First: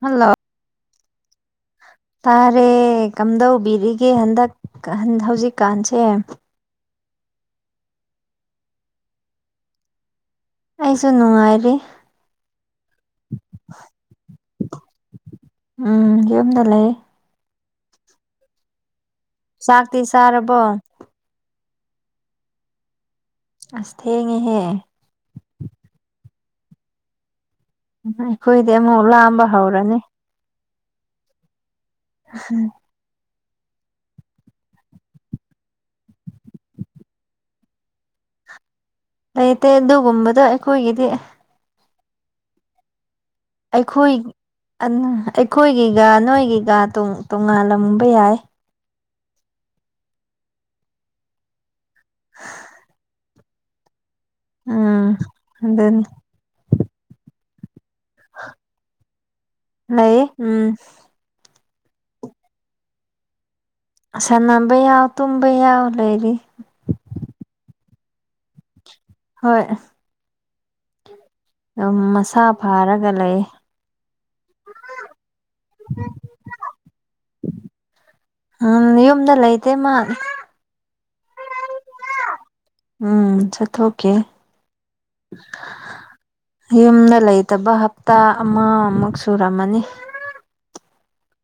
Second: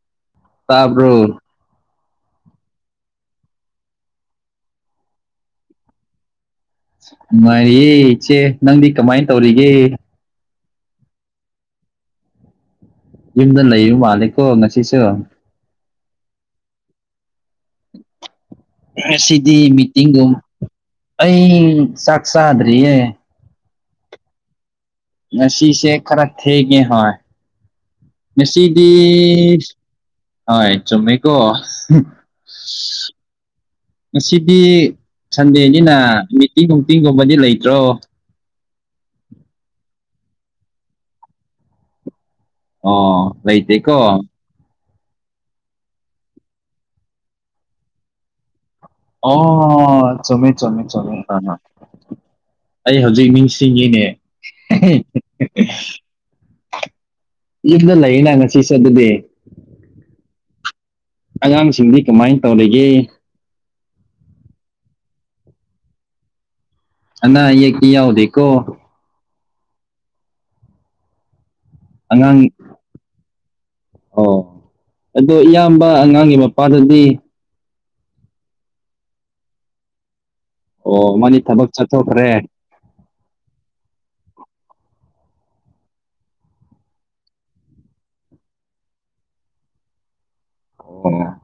hello ꯇꯕ꯭ꯔꯣ ꯇꯥꯔꯦ ꯀꯝꯗꯧꯕꯤꯔꯤꯒꯦ ꯍꯟꯗꯛ ꯍꯧꯖꯤꯛꯀꯥꯟꯁꯦ ꯃꯥꯌꯦ ꯏꯆꯦ ꯅꯪꯗꯤ ꯀꯃꯥꯏꯅ ꯇꯧꯔꯤꯒꯦ ꯑꯩꯁꯨ ꯅꯨꯡꯉꯥꯏꯔꯤ ꯌꯨꯝꯗꯅ ꯂꯩ ꯌ ꯃꯥꯂꯦꯀꯣ ꯉꯁꯤꯁꯨ ꯎꯝ ꯌꯨꯝꯗ ꯂꯩ ꯁꯤꯗꯤ ꯆꯥꯛꯇꯤ ꯃꯤꯇꯤꯡꯒꯨꯝ ꯆꯥꯔꯕꯣ ꯑꯩ ꯆꯥꯛ ꯆꯥꯗ꯭ꯔꯤꯌꯦ ꯑꯁꯦꯡꯉꯦꯍꯦ ꯁꯤꯤꯁꯦ ꯈꯔ ꯊꯒꯦ ꯍ ꯑꯩꯈꯣꯏꯗꯤ ꯃꯦꯁꯤꯗꯤ ꯑꯃꯨꯛ ꯂꯥꯝꯕ ꯍꯧꯔꯅꯤ ꯍ ꯆꯃꯦꯀꯣ ꯉꯁꯤꯗꯤ ꯁꯟꯗꯦꯅꯤꯅ ꯇꯤ ꯅꯨꯡꯇꯤꯒꯨꯝꯕꯗꯤ ꯂꯩꯇ꯭ꯔꯣ ꯂꯩꯇꯦ ꯑꯗꯨꯒꯨꯝꯕꯗꯣ ꯑꯩꯈꯣꯏꯒꯤꯗꯤ ꯑꯣ ꯂꯩꯩꯇ ꯀꯣ ꯑꯩꯈꯣꯏ ꯑꯩꯈꯣꯏꯒꯤꯒ ꯅꯣꯏꯒꯤꯒ ꯇꯣꯉꯥꯜꯂꯝꯕ ꯌꯥꯏ ꯑꯣ ꯁꯃꯦ ꯆꯃꯦ ꯆꯃꯦ ꯀ ꯑꯩ ꯍꯧꯖꯤꯛ ꯅꯤꯡꯁꯤꯡꯉꯅꯦ ꯎꯝ ꯑꯗꯨꯅꯤ ꯌꯨꯝꯗ ꯂꯩꯅ ꯉꯁꯤ ꯆꯠ ꯑꯗꯨꯗꯤ ꯂꯩ ꯎꯝ ꯑꯉꯥꯡꯁꯤꯡꯗꯤ ꯀꯃꯥꯏꯅ ꯇꯧꯔꯤꯒꯦ ꯁꯅꯝꯕ ꯌꯥꯎ ꯇꯨꯕ ꯌꯥꯎꯕ ꯂꯩ ꯂꯩꯔꯤ ꯅ ꯌꯦ ꯀꯌꯥꯎꯗꯀꯣ ꯍꯣꯏ ꯑꯗꯨꯝ ꯃꯁꯥ ꯑꯉꯥꯡ ꯐꯥꯔꯒ ꯂꯩ ꯑꯣ ꯑꯗꯣ ꯏꯌꯥꯝꯕ ꯑꯉꯥꯡꯒꯤ ꯃꯄꯥꯗꯗꯤ ꯎꯝ ꯌꯨꯝꯗ ꯂꯩꯇꯦ ꯃꯥ ꯑꯣ ꯃꯥꯅꯤ ꯊꯕꯛ ꯆꯠꯊꯣꯛꯈ꯭ꯔꯦ ꯎꯝ ꯆꯠꯊꯣꯛꯈꯤ ꯌꯨꯝꯗ ꯂꯩꯇꯕ ꯍꯞꯇꯥ ꯑꯃꯃꯨꯛ ꯁꯨꯔꯝꯃꯅꯤ ꯑꯣ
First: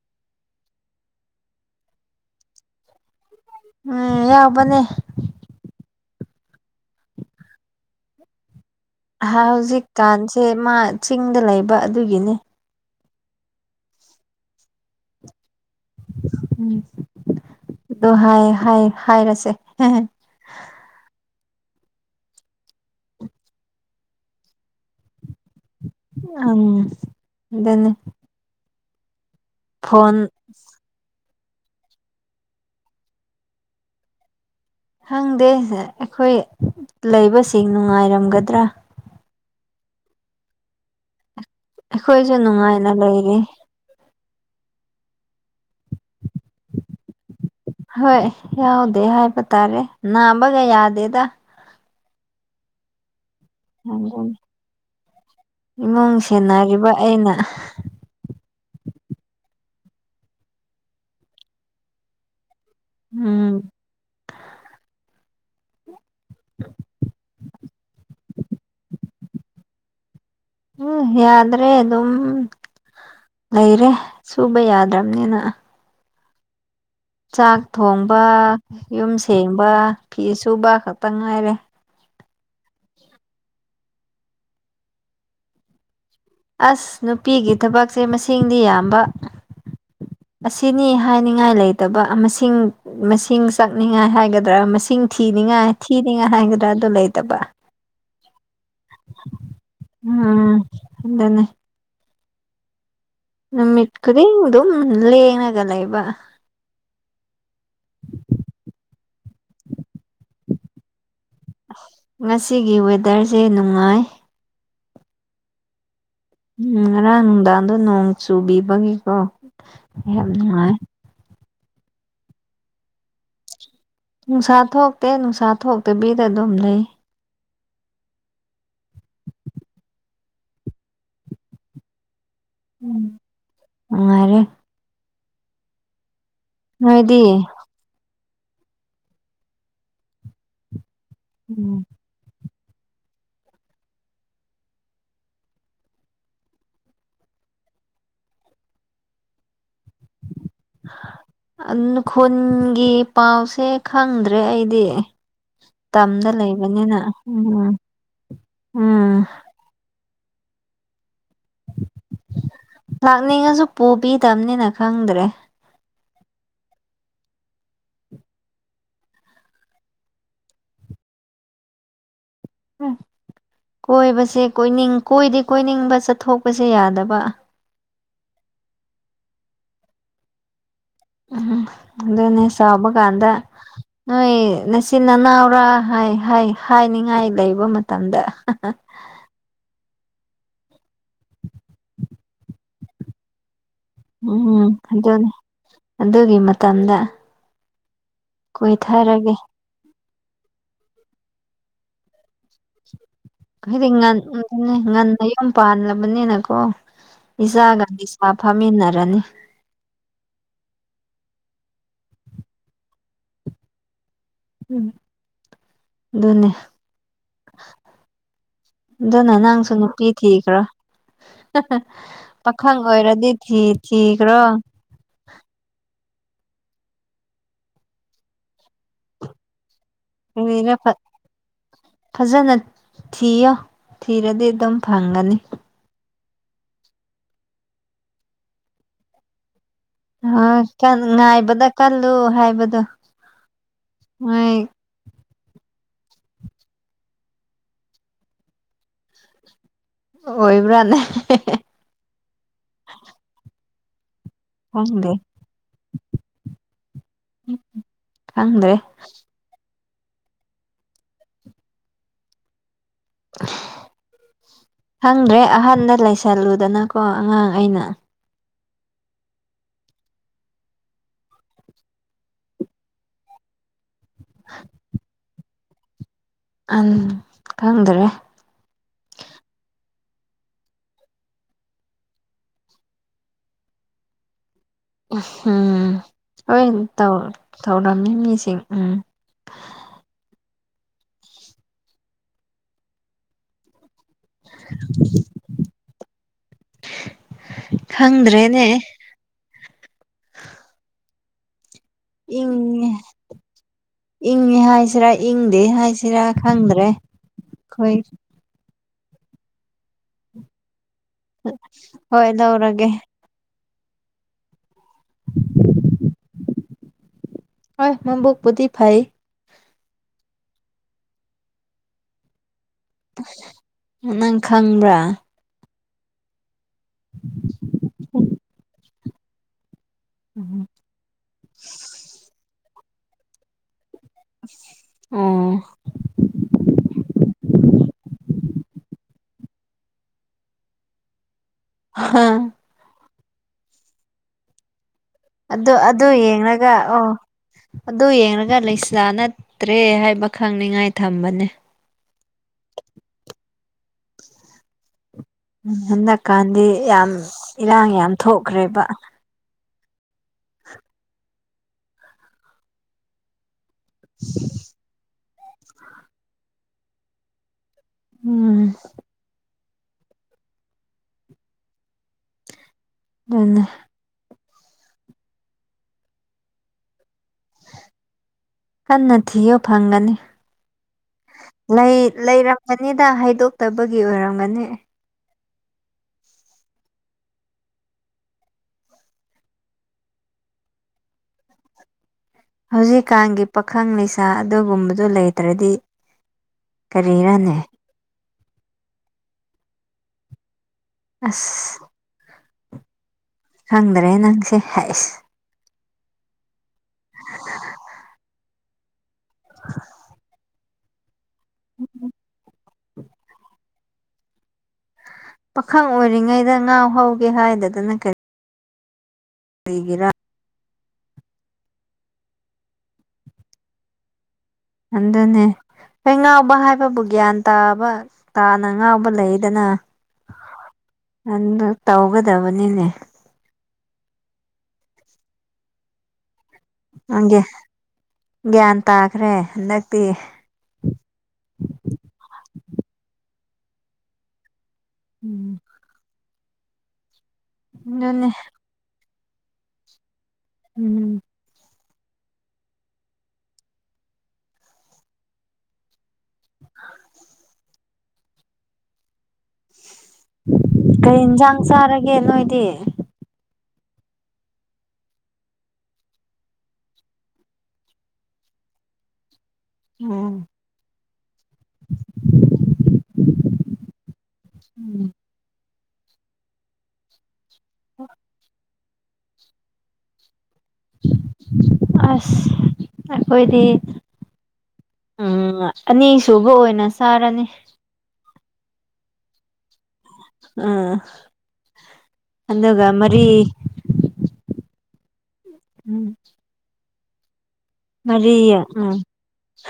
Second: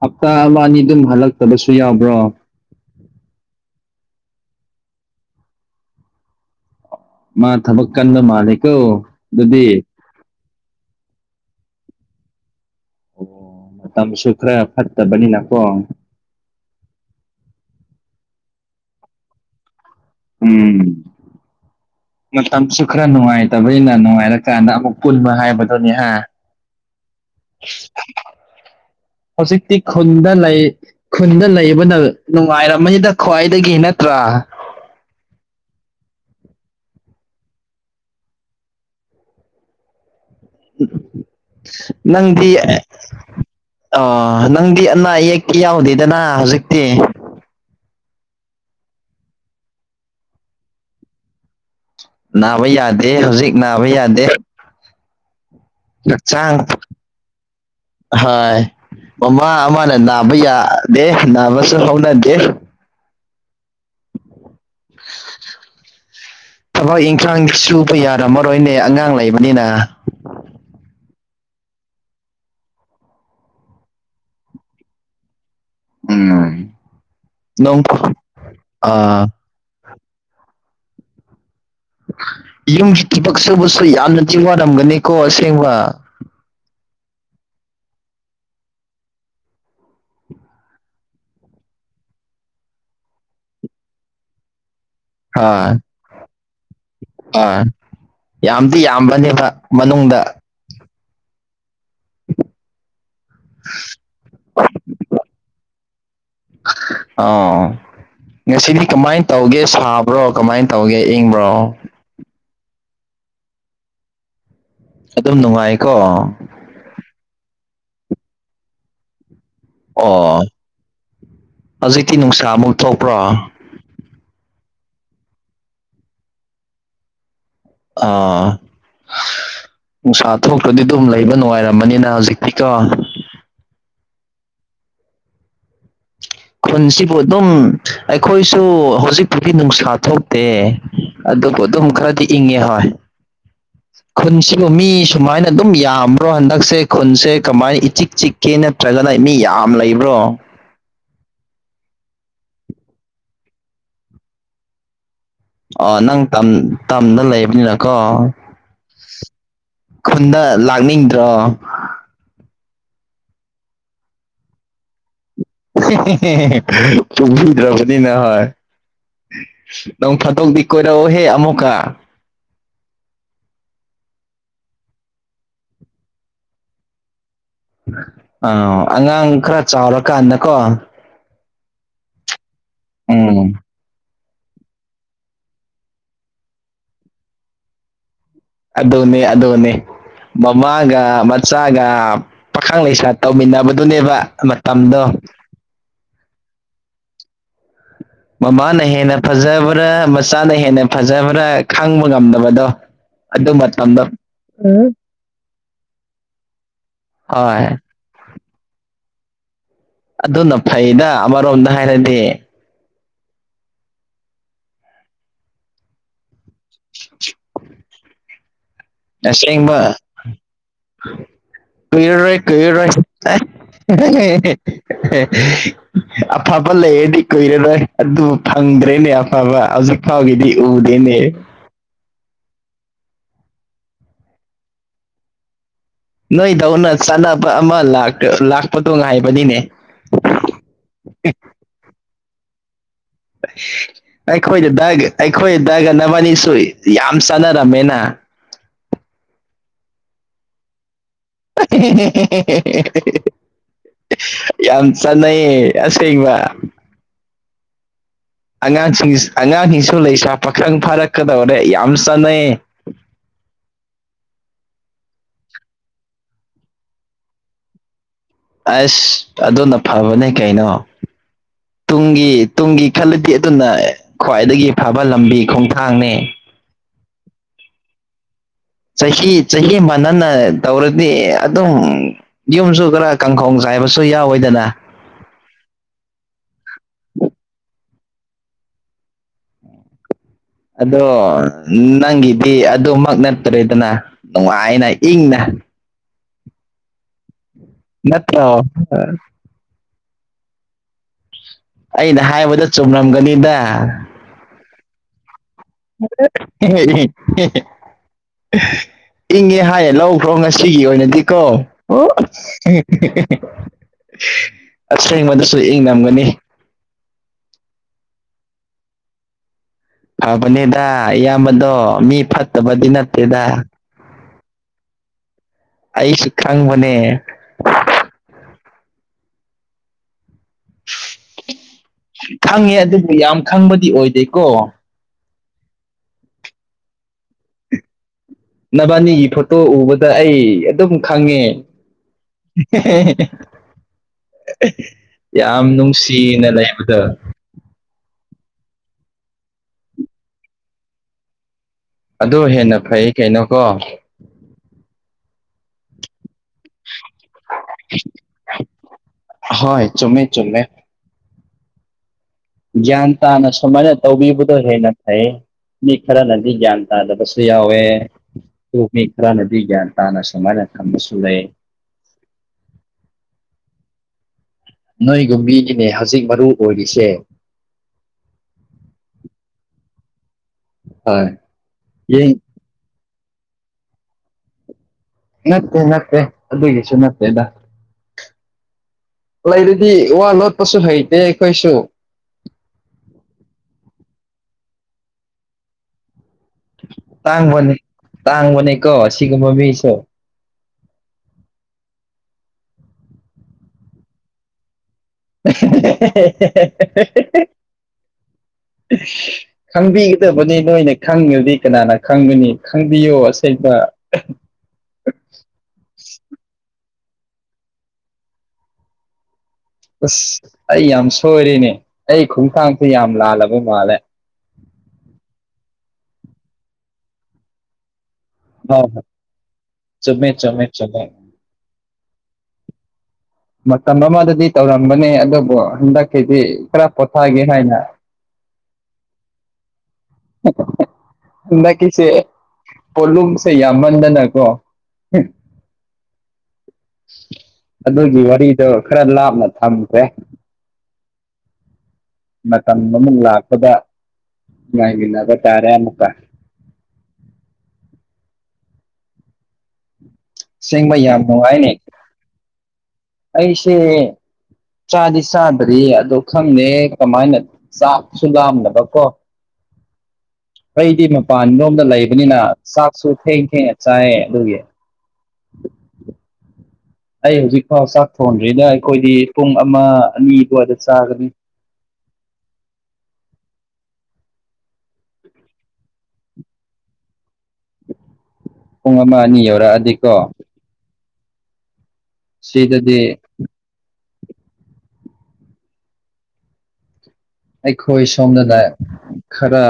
ꯍꯞꯇꯥ ꯑ ꯑꯅꯤꯗꯨꯝ ꯍꯜꯂꯛꯇꯕꯁꯨ ꯌꯥꯎꯕ꯭ꯔꯣ ꯎꯝ ꯌꯥꯕꯅꯦ ꯃꯥ ꯊꯕꯛ ꯀꯟꯕ ꯃꯥꯜꯂꯤ ꯍꯧꯖꯤꯛꯀꯥꯟꯁꯦ ꯃꯥ ꯆꯤꯡꯗ ꯂꯩꯕ ꯑꯗꯨꯒꯤꯅꯤ ꯑꯣ ꯃꯇꯝꯁꯨꯨ ꯈ꯭ꯔ ꯐꯠꯇꯕꯅ ꯎꯝ ꯑꯗꯨ ꯍꯥꯏ ꯍꯥꯢ ꯍꯥꯏꯔꯁꯦ ꯎꯝ ꯃꯇꯝꯁꯨ ꯈꯔ ꯅꯨꯡꯉꯥꯏꯇꯕꯩꯅ ꯅꯨꯡꯉꯥꯏꯔꯀꯥꯟꯗ ꯑꯃꯨꯛ ꯄꯨꯟꯕ ꯍꯥꯏꯕ ꯑꯪ ꯑꯗꯨꯅꯤ ꯍꯧꯖꯤꯛꯇꯤ ꯐꯣꯟ ꯈꯨꯟꯗ ꯂꯩꯏ ꯈꯨꯟꯗ ꯂꯩꯕꯅ ꯅꯨꯡꯉꯥꯏꯔꯝꯃꯅꯤꯗ ꯈ꯭ꯋꯥꯏꯗꯒꯤ ꯅꯠꯇ꯭ꯔꯥ ꯈꯪꯗꯦ ꯑꯩꯈꯣꯏ ꯂꯩꯕꯁꯤꯡ ꯅꯨꯡꯉꯥꯏꯔꯝꯒꯗ꯭ꯔꯥ ꯑꯩꯈꯣꯏꯁꯨ ꯅꯪꯗꯤ ꯑꯣ ꯅꯨꯡꯉꯥꯏꯅ ꯂꯩꯔꯤ [unintelligible] ꯅꯪꯗꯤ ꯑꯅꯥ ꯑꯌꯦꯛꯇꯤ ꯌꯥꯎꯗꯦꯗꯅꯥ ꯍꯧꯖꯤꯛꯇꯤ ꯍꯣꯏ ꯌꯥꯎꯗꯦ ꯍꯥꯏꯕ ꯇꯥꯔꯦ ꯅꯥꯕꯒ ꯌꯥꯗꯦꯗ ꯅꯥꯕ ꯌꯥꯗꯦ ꯍꯧꯖꯤꯛ ꯅꯥꯕ ꯌꯥꯗꯦ ꯏꯃꯨꯡ ꯍꯛꯆꯥꯡ ꯁꯦꯟꯅꯔꯤꯕ ꯑꯩꯅ ꯍꯣꯏ ꯃꯃꯥ ꯑꯃꯅ ꯅꯥꯕ ꯌꯥꯗꯦ ꯅꯥꯕꯁꯨ ꯍꯧꯅꯗꯦ ꯎꯝ ꯊꯕꯛ ꯏꯟꯈꯥꯡ ꯁꯨꯕ ꯌꯥꯔꯝꯃꯔꯣꯏꯅꯦ ꯑꯉꯥꯡ ꯂꯩꯕꯅꯤꯅ ꯎꯝ ꯌꯥꯗ꯭ꯔꯦ ꯑꯗꯨꯝ ꯂꯩꯔꯦ ꯁꯨꯕ ꯌꯥꯗ꯭ꯔꯝꯅꯤꯅ ꯎꯝ ꯆꯥꯛ ꯅꯣꯡ ꯊꯣꯡꯕ ꯌꯨꯝ ꯑ ꯁꯦꯡꯕ ꯐꯤ ꯁꯨꯕ ꯈꯛꯇ ꯉꯥꯏꯔꯦ ꯌꯨꯝꯒꯤ ꯊꯕꯛꯁꯨꯕꯁꯨ ꯌꯥꯝꯅꯗꯤ ꯋꯥꯔꯝꯒꯅꯤꯀꯣ ꯑꯁꯦꯡꯕ ꯑꯁ ꯅꯨꯄꯤꯒꯤ ꯊꯕꯛꯁꯦ ꯃꯁꯤꯡꯗꯤ ꯌꯥꯝꯕ ꯑꯁꯤꯅꯤ ꯍꯥꯏꯅꯤꯡꯉꯥꯏ ꯂꯩꯇꯕ ꯑꯃꯁꯤꯡ ꯃꯁꯤꯡ ꯆꯥꯛꯅꯤꯡꯉꯥꯏ ꯍꯥꯏꯒꯗ꯭ꯔꯥ ꯃꯁꯤꯡ ꯊꯤꯅꯤꯡꯉꯥꯏ ꯊꯤꯅꯤꯡꯉꯥꯏ ꯍꯥꯏ ꯊꯤ ꯑꯥ ꯌꯥꯝꯗꯤ ꯌꯥꯝꯕꯅꯦꯕ ꯃꯅꯨꯡꯗ ꯎꯝ ꯑꯗꯨꯅꯦ ꯅꯨꯃꯤꯠ ꯈꯨꯗꯤꯡ ꯗꯨꯝ ꯂꯦꯡꯔꯒ ꯂꯩꯕ ꯑꯣ ꯉꯁꯤꯗꯤ ꯀꯃꯥꯏꯅ ꯇꯧꯒꯦ ꯁꯥ ꯕ꯭ꯔꯣ ꯀꯃꯥꯏꯅ ꯇꯧꯒꯦ ꯏꯪꯕ꯭ꯔꯣ ꯉꯁꯤꯒꯤ ꯋꯦꯗꯔꯁꯦ ꯅꯨꯡꯉꯥꯏ ꯑꯗꯨꯝ ꯅꯨꯡꯉꯥꯏꯌꯦꯀꯣ ꯑꯗꯨ ꯅꯣꯡ ꯅꯨꯕꯤꯕꯒꯤꯀꯣ ꯌꯥꯝ ꯑꯣ ꯅꯨꯡꯉꯥꯏ ꯍꯧꯖꯤꯛꯇꯤ ꯅꯨꯡꯁꯥ ꯑꯃꯨꯛ ꯊꯣꯛꯄ꯭ꯔꯣ ꯅꯨꯡꯁꯥ ꯊꯣꯛꯇꯦ ꯅꯨꯡꯁꯥ ꯊꯣꯛꯇꯕꯤꯗ ꯑꯗꯨꯝ ꯂꯩ ꯑꯣ꯬꯬꯬ ꯅꯨꯡꯁꯥ ꯊꯣꯛꯇ꯭ꯔꯗꯤ ꯑꯗꯨꯝ ꯂꯩꯕ ꯅꯨꯡꯉꯥꯏꯔꯝꯃꯅꯤꯅ ꯍꯧꯖꯤꯛ ꯇꯤꯀꯣ ꯎꯝ ꯅꯨꯡꯉꯥꯏꯔꯦ ꯈꯨꯟꯁꯤꯕꯨ ꯅꯣꯏꯗꯤ ꯑꯗꯨꯝ ꯑꯩꯈꯣꯏꯁꯨ ꯍꯧꯖꯤꯛꯄꯨꯗꯤ ꯅꯨꯡꯁꯥ ꯊꯣꯛꯇꯦ ꯑꯗꯨꯕꯨ ꯎꯝ ꯑꯗꯨꯝ ꯈꯔꯗꯤ ꯏꯪꯉꯦ ꯍꯣꯏ ꯈꯨꯟꯁꯤꯕꯨ ꯃꯤ ꯁꯨꯃꯥꯏꯅ ꯑꯗꯨꯝ ꯌꯥꯝꯕ꯭ꯔꯣ ꯍꯟꯗꯛꯁꯦ ꯈꯨꯟꯁꯦ ꯀꯃꯥꯏ ꯏꯆꯤꯛ ꯆꯤꯛꯀꯦ ꯅꯠꯇ꯭ꯔꯒꯅ ꯃꯤ ꯌꯥꯝ ꯑꯥꯝ ꯂꯩꯕ꯭ꯔꯣ ꯑꯪ ꯈꯨꯟꯒꯤ ꯄꯥꯎꯁꯦ ꯈꯪꯗ꯭ꯔꯦ ꯑꯩꯗꯤ ꯑ ꯅꯪ ꯇꯝꯗ ꯇꯝ ꯂꯩꯕꯅꯤꯅ ꯇꯝꯗ ꯎꯝ ꯂꯩꯕꯅꯤꯅꯀꯣ ꯎꯝ ꯈꯨꯟꯗ ꯂꯥꯛꯅꯤꯡꯗ꯭ꯔꯣ ꯂꯥꯛꯅꯤꯡꯉꯁꯨ ꯄꯨꯕꯤꯗꯕꯅꯤꯅ ꯈꯪꯗ꯭ꯔꯦ ꯍꯦ ꯍꯦ [unintelligible] ꯍꯦ ꯄꯨꯕꯤꯗ꯭ꯔꯕꯅꯤꯅ ꯍꯣꯏ ꯅꯣꯡ ꯐꯥꯗꯣꯛꯗꯤ ꯀꯣꯏꯔꯛꯑꯣꯍꯦ ꯑꯃꯨꯛꯀ ꯎꯝ [unintelligible] ꯀꯣꯏꯕꯁꯦ ꯀꯣꯏꯅꯤꯡ ꯀꯣꯏꯗꯤ ꯀꯣꯏꯅꯤꯡꯕ ꯆꯠꯊꯣꯛꯄꯁꯦ ꯌꯥꯗꯕ ꯑꯥ ꯑꯉꯥꯡ ꯈꯔ ꯆꯥꯎꯔ ꯀꯥꯟꯗꯀꯣ [unintelligible] ꯁꯥꯕ ꯀꯥꯟꯗ ꯎꯝ ꯅꯣꯏ ꯅꯆꯤꯟ ꯅꯅꯥꯎꯔꯥ ꯍꯥꯏ ꯍꯥꯏ ꯍꯥꯏꯅꯤꯡꯉꯥꯏ ꯂꯩꯕ ꯃꯇꯝꯗ ꯑꯗꯨꯅꯤ ꯑꯗꯨꯅꯤ ꯃꯃꯥꯒ ꯃꯆꯥꯒ ꯄꯥꯈꯪ ꯂꯩꯁꯥ ꯇꯧꯃꯤꯟꯅꯕ ꯑꯗꯨꯅꯦꯕ ꯎꯝ ꯃꯇꯝꯗꯣ ꯇꯝꯗ ꯃꯃꯥꯅ ꯍꯦꯟꯅ ꯐꯖꯕ꯭ꯔꯥ ꯃꯆꯥꯅ ꯍꯦꯟꯅ ꯐꯖꯕ꯭ꯔꯥ ꯈꯪꯕ ꯉꯝꯗꯕꯗꯣ ꯑꯗꯨ ꯍꯥꯏꯗꯤ ꯃꯇꯝꯗꯣ ꯉꯟ ꯉꯟ [unintelligible] ꯉꯟꯅ ꯌꯨꯝ ꯄꯥꯟꯜꯂꯕꯅꯤꯅꯀꯣ ꯍꯣꯏ ꯏꯆꯥꯒ ꯂꯩꯁꯥ ꯐꯥꯃꯤꯟꯅꯔꯅꯤ ꯑꯗꯨꯅ ꯐꯩꯗ ꯑꯃꯔꯣꯝꯗ ꯍꯥꯏꯔꯗꯤ ꯎꯝ ꯑꯗꯨ ꯑꯗꯨꯅꯦ ꯑꯗꯨꯅ ꯅꯪꯁꯨ ꯑꯁꯦꯡꯕ ꯅꯨꯄꯤ ꯊꯈ꯭ꯔꯣ [inaudible] ꯀꯨꯏꯔꯔꯣꯏ ꯀꯨꯏꯔꯔꯣꯏ ꯑꯣꯏꯔꯗꯤ ꯊꯤ ꯊꯤꯈ꯭ꯔꯣ ꯑꯐꯕ ꯂꯩꯔꯗꯤ ꯀꯨꯏꯔꯔꯣꯏ ꯑꯗꯨ ꯐꯪꯗ꯭ꯔꯦꯅꯦ ꯑꯐꯕ ꯍꯧꯖꯤꯛ ꯍꯗꯤ ꯀꯔꯤꯔ ꯐ ꯎꯗꯦꯅꯦ ꯐꯖꯅ ꯊꯤꯌꯣ ꯊꯤꯔꯗꯤ ꯑꯗꯨꯝ ꯐꯪꯒꯅꯤ ꯅꯣꯏꯗꯧꯅ ꯆꯥꯟꯅꯕ ꯑꯃ ꯂꯥꯛꯄꯗꯣ ꯉꯥꯏꯕꯅꯤꯅꯦ ꯑ ꯉꯥꯏꯕꯗ ꯀꯜꯂꯨ ꯍꯥꯏꯕꯗꯣ ꯃꯣꯏ ꯑꯩꯈꯣꯏ ꯆꯗꯒꯦ ꯑꯩꯈꯣꯏ ꯗꯒꯅꯕꯅꯤꯁꯨ ꯌꯥꯝ ꯆꯥꯟꯅꯔꯝꯃꯦꯅ ꯑꯣꯏꯣꯏꯕ꯭ꯔꯥꯅꯦ [inaudible] ꯌꯥꯝ ꯆ ꯈꯪꯗꯦ ꯅꯌꯦ ꯑꯁꯦꯕ ꯈꯪꯗ꯭ꯔꯦ ꯑꯅꯥꯖꯤꯁ ꯑꯅꯥꯖꯤꯁ ꯂꯩꯁꯥ ꯄꯥꯈꯪ ꯐꯥꯔꯛꯀꯗꯧꯔꯦ ꯌꯥꯝ ꯆꯥꯟꯅꯩ [inaudible] ꯈꯪꯗ꯭ꯔꯦ ꯑꯍꯟꯗ ꯂꯩꯁꯜꯂꯨꯗꯅꯀꯣ ꯑꯉꯥꯡ ꯑꯩꯅ ꯑꯁ ꯑꯣꯅ ꯐꯕꯅꯦ ꯀꯩꯅꯣ ꯇꯨꯡꯒꯤ ꯇꯨꯡꯒꯤ ꯈꯜꯂꯗꯤ ꯑꯗꯨꯅ ꯈ꯭ꯋꯥꯏꯗꯒꯤ ꯐꯕ ꯂꯝꯕꯤ ꯈꯣꯡꯊꯥꯡꯅꯤ ꯑ ꯈꯪꯗꯔꯦ ꯆꯍꯤ ꯆꯍꯤ ꯃꯅꯅ ꯇꯧꯔꯗꯤ ꯑꯗꯨꯝ ꯌꯨꯝꯁꯨ ꯈꯔ ꯀꯥꯡꯈꯣꯡ ꯆ ꯄꯥꯏꯕꯁꯨ ꯌꯥꯎꯋꯦꯗꯅ ꯎꯝ ꯍꯣꯏ ꯇꯧꯔꯝꯃꯤ ꯃꯤꯁꯤꯡ ꯎꯝ [inaudible] ꯑꯗꯣ ꯅꯪꯒꯤꯗꯤ ꯑꯗꯨꯃꯛ ꯅꯠꯇꯔꯦꯗꯅ ꯅꯨꯡꯉꯥꯏꯅ ꯏꯪꯅ [inaudible] ꯅꯠꯇ꯭ꯔ ꯈꯪꯗ꯭ꯔꯦꯅꯦ ꯑꯩꯅ ꯏꯪ ꯍꯥꯏꯕꯗ ꯆꯨꯝꯔꯝꯒꯅꯤꯗ ꯏꯪꯍꯁꯔꯥ ꯏꯪ ꯍꯥꯏꯁꯤꯔꯥ ꯈꯪꯗ꯭ꯔꯦ ꯑꯩꯈꯣꯏ ꯏꯪꯉꯦ ꯍꯥꯏꯌꯦ ꯂꯧꯈ꯭ꯔꯣ ꯉꯁꯤꯒꯤ ꯑꯣꯏꯅꯗꯤ ꯀꯣ ꯑꯣ ꯍꯣꯏ ꯂꯧꯔꯒꯦ ꯑꯁꯦꯡꯕꯗꯁꯨ ꯏꯪ ꯅꯝꯒꯅꯤ ꯍ ꯃꯝꯕꯨꯣꯛ ꯄꯗꯤꯞ ꯍꯥꯏꯥꯏ ꯐꯕꯅꯦꯗ ꯏꯌꯥꯝꯕꯗꯣ ꯃꯤ ꯐꯠꯇꯕꯗꯤ ꯅꯠꯇꯦꯗ ꯅꯪ ꯈꯪꯕ꯭ꯔꯥ ꯑꯩꯁꯨ ꯈꯪꯕꯅꯦ ꯎꯝ ꯈꯪꯉꯦ ꯑꯗꯨꯕꯨ ꯌꯥꯝ ꯈꯪꯕꯗꯤ ꯑꯣꯏꯦ ꯑꯥ ꯅꯕꯥꯅꯤꯒꯤ ꯐꯣꯇꯣ ꯎꯕꯗ ꯑꯩ ꯑꯗꯨꯝ ꯈꯪꯉꯦ [inaudible] ꯑꯗꯨ ꯑꯗꯨ ꯅꯨꯡꯁꯤꯅ ꯌꯦꯡꯒ ꯂꯩꯕꯗꯣ ꯑꯣ ꯑꯗꯨꯡꯒ ꯂꯩꯁꯥ ꯅꯠꯇ꯭ꯔꯦ ꯍꯥꯏꯕ ꯈꯪꯅꯤꯉꯥꯏ ꯊꯝꯕꯅꯦ ꯕ꯭ꯔꫭ ꯎꯝ ꯍꯟꯗꯛꯀꯥꯟꯗꯤ ꯌꯥꯝ ꯏꯔꯥꯡ ꯌꯥꯝ ꯊꯣꯛꯈ꯭ꯔꯦꯕ ꯍꯣꯏ ꯆꯃꯦ ꯆꯃꯦ ꯒ꯭ꯌꯥꯟ ꯇꯥꯅ ꯁꯨꯃꯥꯏꯅ ꯇꯧꯕꯤꯕꯗꯣ ꯍꯦꯟꯅ ꯐꯩ ꯃꯤ ꯈꯔꯅꯗꯤ ꯒ꯭ꯌꯥꯟ ꯇꯥꯗꯕꯁꯨ ꯌꯥꯎꯋꯦ ꯎꯝ ꯑꯗꯨ ꯃꯤ ꯈꯔꯅꯗꯤ ꯒ꯭ꯌꯥꯟ ꯇꯥꯅ ꯁꯨꯃꯥꯏꯅ ꯊꯝꯕꯁꯨ ꯂꯩ ꯑꯗꯨꯅꯦ ꯅꯣꯏꯒꯨꯝꯕꯤꯒꯤꯅꯦ ꯍꯧꯖꯤꯛ ꯃꯔꯨ ꯑꯣꯏꯔꯤꯁꯦ ꯀꯅ ꯊ ꯌ ꯐꯪꯒꯅꯤ ꯍꯣꯏ ꯌꯦꯡ ꯂꯩꯔꯝꯒꯅꯤꯗ ꯍꯥꯏꯗꯣꯛꯇꯕꯒꯤ ꯑꯣꯏꯔꯝꯒꯅꯤ ꯅꯠꯇꯦ ꯅꯠꯇꯦ ꯑꯗꯨ ꯑꯗꯨꯒꯤꯁꯨ ꯅꯦꯗ ꯂꯩꯔꯗꯤ ꯋꯥ ꯂꯣꯠꯄꯁꯨ ꯍꯩꯇꯦ ꯑꯩꯈꯣꯏꯁꯨ ꯍꯧꯖꯤꯛꯀꯥꯟꯒꯤ ꯄꯥꯈꯪ ꯂꯩꯅꯤꯁꯥ ꯑꯗꯨꯒꯨꯝꯕꯗꯨ ꯂꯩꯇ꯭ꯔꯗꯤ ꯀꯔꯤꯔꯅꯦ ꯇꯥꯡꯕꯅꯦ ꯀꯣ ꯁꯤꯒꯨꯝ ꯃ ꯃꯤꯁꯨ ꯑꯁ ꯍꯪꯗ꯭ꯔꯦ ꯅꯪꯁꯦ ꯍꯥꯏꯁ [inaudible] ꯈꯪꯕꯤꯒꯗꯕꯅꯤ ꯅꯣꯏꯅ ꯈꯪꯉꯕꯗꯤ ꯀꯅꯥꯅ ꯈꯪꯒꯣꯏꯅꯤ ꯈꯪꯕꯤꯌꯣ ꯑꯁꯕ ꯄꯥꯈꯪ ꯑꯣꯏꯔꯤꯉꯩꯗ ꯉꯥꯎ ꯍꯧꯒꯦ ꯍꯥꯏꯗꯗꯅ ꯀꯔꯤ ꯑꯁ ꯑꯩ ꯌꯥꯝ ꯁꯣꯏꯔꯤꯅꯦ ꯑꯩ ꯈꯣꯡꯊꯥꯡꯁꯦ ꯌꯥꯝ ꯂꯥꯜꯂꯕ ꯃꯥꯜꯂꯦ ꯑꯗꯨꯅꯦ ꯍꯣꯏ ꯉꯥꯎꯕ ꯍꯥꯏꯕꯕꯨ ꯒ꯭ꯌꯥꯟ ꯇꯥꯕ ꯇꯥꯅ ꯍꯣꯏ ꯍꯣꯏ ꯉꯥꯎꯕ ꯂꯩꯗꯅ ꯆꯨꯝꯃꯦ ꯆꯨꯝꯃꯦ ꯆꯨꯝꯃꯦ ꯑꯗꯨ ꯇꯧꯒꯗꯕꯅꯤꯅꯦ ꯃꯇꯝ ꯑꯃꯗꯗꯤ ꯇꯧꯔꯝꯕꯅꯦ ꯑꯗꯨꯕꯨ ꯍꯟꯗꯛꯀꯤꯗꯤ ꯅꯪꯒꯤ ꯄꯣꯊꯥꯒꯦ ꯍꯥꯏꯅ ꯒ꯭ꯌꯥꯟ ꯇꯥꯈ꯭ꯔꯦ ꯍꯟꯗꯛꯇꯤ ꯍꯟꯗꯛꯀꯤꯁꯦ ꯄꯣꯠꯂꯨꯝꯁꯦ ꯌꯥꯝꯃꯟꯗꯅꯀꯣ ꯎꯝ ꯑꯗꯨꯒꯤ ꯑꯗꯨꯅꯦ ꯋꯥꯔꯤꯗꯣ ꯈꯔ ꯂꯥꯞꯅ ꯊꯝꯈ꯭ꯔꯦ ꯎꯝ ꯃꯇꯝ ꯑꯃ ꯂꯥꯛꯄꯗ ꯉꯥꯏꯃꯤꯟꯅꯕ ꯇꯥꯔꯦ ꯑꯃꯨꯛꯀ ꯑꯁꯦꯡꯕ ꯀꯩ ꯌꯥꯝ ꯌꯦꯟꯁꯥꯡ ꯆꯥꯔꯒꯦ ꯅꯣꯏꯗꯤ ꯁꯦ ꯆꯥꯗꯤ ꯆꯥꯗ꯭ꯔꯤ ꯑꯗꯣ ꯈꯪꯗꯦ ꯀꯃꯥꯏꯅ ꯆꯥꯛꯁꯨ ꯂꯥꯝꯅꯕꯀꯣ ꯎꯝ ꯑꯩꯗꯤ ꯃꯄꯥꯟ ꯂꯣꯝꯗ ꯂꯩꯕꯅꯤꯅ ꯆꯥꯛꯁꯨ ꯊꯦꯡ ꯊꯦꯡꯅ ꯆꯥꯏꯌꯦ ꯑꯗꯨꯒꯤ [inaudible] ꯑꯩ ꯍꯧꯖꯤꯛꯐꯥꯎ ꯆꯥꯛ ꯊꯣꯟꯗ꯭ꯔꯤꯗ ꯑꯩꯈꯣꯏꯗꯤ ꯄꯨꯡ ꯑꯃ ꯑꯅꯤ ꯀꯗ ꯆꯥꯒꯅꯤ ꯑꯣꯏꯣꯏꯗꯤ ꯎꯝ ꯑꯅꯤꯁꯨꯕ ꯑꯣꯏꯅ ꯆꯥꯔꯅꯤ ꯄꯨꯡ ꯑꯃ ꯑꯅꯤ ꯌꯧꯔꯥ ꯑꯗꯨ ꯎꯝ ꯑꯒ ꯁꯤꯗꯗꯤ ꯃꯔꯤ ꯎꯝ ꯑꯩꯈꯣꯏ ꯃꯔꯤ ꯁꯣꯝꯗꯅ ꯎꯝ ꯈꯔ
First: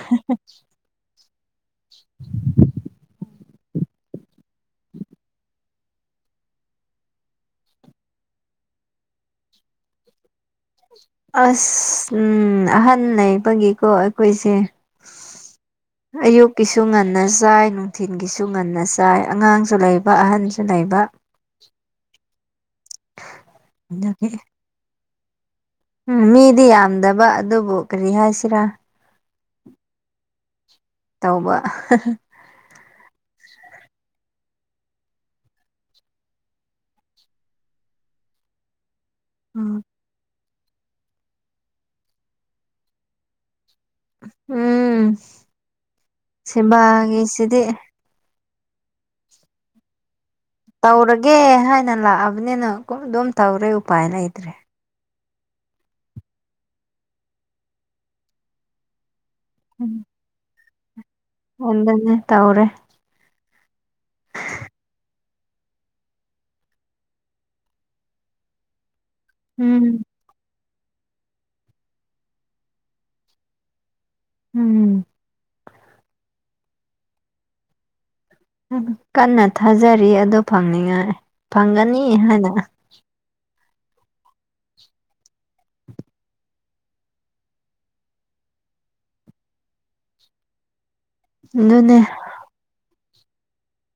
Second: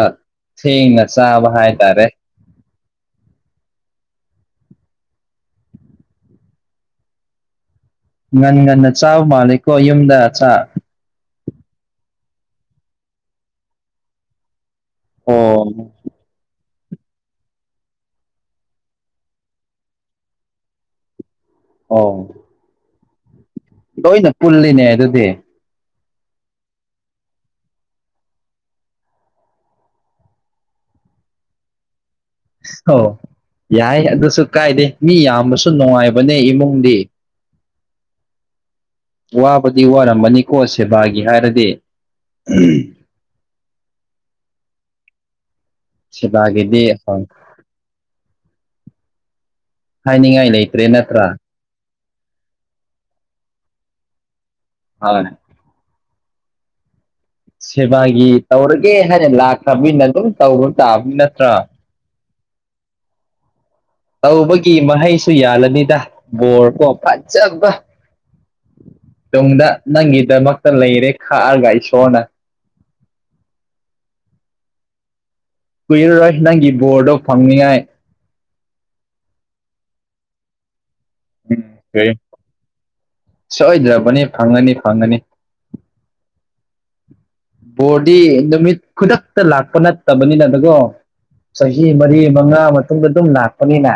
ꯊꯦꯡꯅ ꯆꯥꯕ ꯍꯥꯏ ꯇꯔꯦ [inaudible] ꯉ ꯉꯟꯗ ꯆꯥꯎ ꯃꯥꯂ ꯀꯣ ꯌꯨꯝꯗ ꯆ ꯑꯁ ꯎ ꯑꯍꯟ ꯂꯩꯕꯒꯤꯀꯣ ꯑꯩꯈꯣꯏꯁꯦ ꯑꯣ ꯀꯁꯨ ꯉꯟꯅ ꯆꯥꯏ ꯅꯨꯡꯊꯤꯜꯒꯤꯁꯨ ꯉꯟꯅ ꯆꯥꯏ ꯑꯉꯥꯡꯁꯨ ꯂꯩꯕ ꯑꯍꯟꯁꯨ ꯂꯩꯕ ꯑ ꯑꯗꯨꯒꯤ ꯂꯣꯏꯅ ꯄꯨꯜꯂꯤꯅꯦ ꯑꯗꯨꯗꯤ ꯎꯝ ꯃꯤꯗꯤ ꯌꯥꯝꯗꯕ ꯑꯗꯨꯕꯨ ꯀꯔꯤ ꯍꯥꯏꯁꯤꯔꯥ ꯇꯧꯕ ꯍ ꯌꯥꯏ ꯑꯗꯨꯁꯨ ꯀꯥꯏꯗꯦ ꯃꯤ ꯌꯥꯝꯕꯁꯨ ꯅꯨꯡꯉꯥꯏꯕꯅꯦ ꯏꯃꯨꯡꯗꯤ [inaudible] ꯋꯥꯕꯗꯤ ꯋꯥꯔꯝꯕꯅꯤꯀꯣ ꯁꯦꯕꯥꯒꯤ ꯍꯥꯏꯔꯗꯤ ꯎꯝ ꯁꯦꯕꯥꯒꯤꯗꯤ ꯍꯣꯏ ꯁꯤꯕꯒꯤꯁꯤꯗꯤꯦ ꯍꯥꯏꯅꯤꯡꯉꯥꯏ ꯂꯩꯇ꯭ꯔꯦ ꯅꯠꯇ꯭ꯔꯥ ꯇꯧꯔꯒꯦ ꯍꯥꯏꯅ ꯂꯥꯛꯑꯕꯅꯤꯅ ꯑꯗꯨꯝ ꯇꯧꯔꯦ ꯎꯄꯥꯏ ꯂꯩꯇ꯭ꯔꯦ ꯑꯅꯦ ꯁꯦꯕꯥꯒꯤ ꯇꯧꯔꯒꯦ ꯍꯥꯏꯅ ꯂꯥꯛꯈ꯭ꯔꯕꯅꯤꯅ ꯑꯗꯨꯝ ꯇꯧꯔꯨ ꯇꯥꯕꯅꯤꯅ ꯍꯗꯅꯦ ꯇꯧ꯭ꯔꯦ ꯇꯧꯕꯒꯤ ꯃꯍꯩꯁꯨ ꯌꯥꯜꯂꯅꯤꯗ ꯕꯣꯔ ꯀꯣ ꯐꯖꯕ [inaudible] ꯇꯨꯡꯗ ꯎꯝ ꯅꯪꯒꯤꯗꯃꯛ ꯂꯩꯔꯦ ꯈꯥꯔꯒꯥꯏꯁꯣꯅ ꯎꯝ ꯀꯨꯏꯔꯔꯣꯏ ꯅꯪꯒꯤ ꯕꯣꯔꯗꯣ ꯐꯪꯅꯤꯉꯥꯏ ꯀꯟꯅ ꯊꯥꯖꯔꯤ ꯑꯗꯨ ꯐꯪꯅꯤꯉꯥꯏ ꯎꯝ ꯐꯪꯒꯅꯤ ꯀꯔꯤ ꯍꯥꯏꯅ ꯁꯣꯏꯗ꯭ꯔꯕꯅꯤ ꯐꯪꯒꯅꯤ ꯐꯪꯒꯅꯤ ꯕꯣꯔꯗꯤ ꯅꯨꯃꯤꯠ ꯈꯨꯗꯛꯇ ꯂꯥꯛꯄ ꯅꯠꯇꯕꯅꯤꯅ ꯑꯗꯨꯒꯣ ꯆꯍꯤ ꯑꯗꯨꯅꯦ ꯃꯔꯤ ꯃꯉꯥ ꯃꯇꯨꯡꯗ ꯑꯗꯨꯝ ꯂꯥꯛꯄꯅꯤꯅ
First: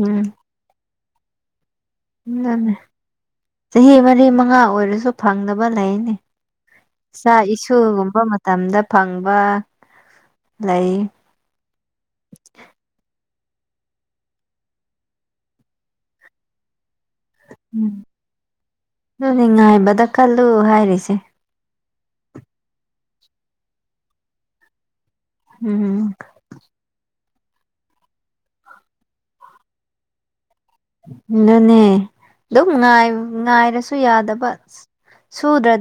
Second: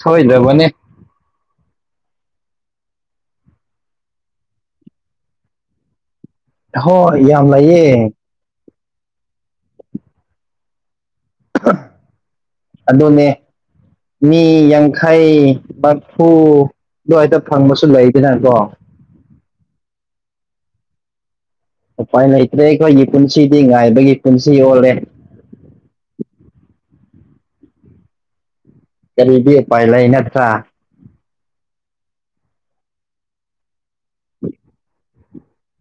ꯁꯣꯏꯗꯕꯅꯤ ꯅꯦ ꯆꯍꯤ ꯃꯔꯤ ꯃꯉꯥ ꯑꯣꯏꯔꯁꯨ ꯐꯪꯗꯕ ꯂꯩꯅꯤ ꯍꯣꯏ ꯏꯆꯥ ꯌꯥꯝ ꯂꯩꯌꯦ ꯏꯁꯨꯒꯨꯝꯕ ꯃꯇꯝꯗ ꯐꯪꯕ ꯂꯩ ꯑꯗꯨꯗꯟꯅꯦ ꯃꯤ ꯌꯥꯡꯈꯩ ꯕꯥꯔꯐꯨ ꯑꯗꯣ ꯍꯦꯛꯇ ꯐꯪꯕꯁꯨ ꯂꯩꯗꯅꯀꯣ ꯑꯗꯨ ꯉꯥꯏꯕꯗ ꯈꯜꯂꯨ ꯍꯥꯏꯔꯤꯁꯦ ꯎꯄꯥꯏ ꯂꯩꯇ꯭ꯔꯦ ꯑꯩꯈꯣꯏꯒꯤ ꯄꯨꯟꯁꯤꯗꯤ ꯉꯥꯏꯕꯒꯤ ꯄꯨꯟꯁꯤ ꯑꯣꯜꯂꯦ ꯎꯝ ꯀꯔꯤꯗꯤ ꯄꯥꯏꯂ ꯏꯩꯅꯠ꯭ꯔ ꯑꯗꯨꯅꯦ ꯑꯗꯨꯝ ꯉꯥꯏꯔꯁꯨ ꯌꯥꯗꯕ ꯁꯨꯗ꯭ꯔꯗꯤ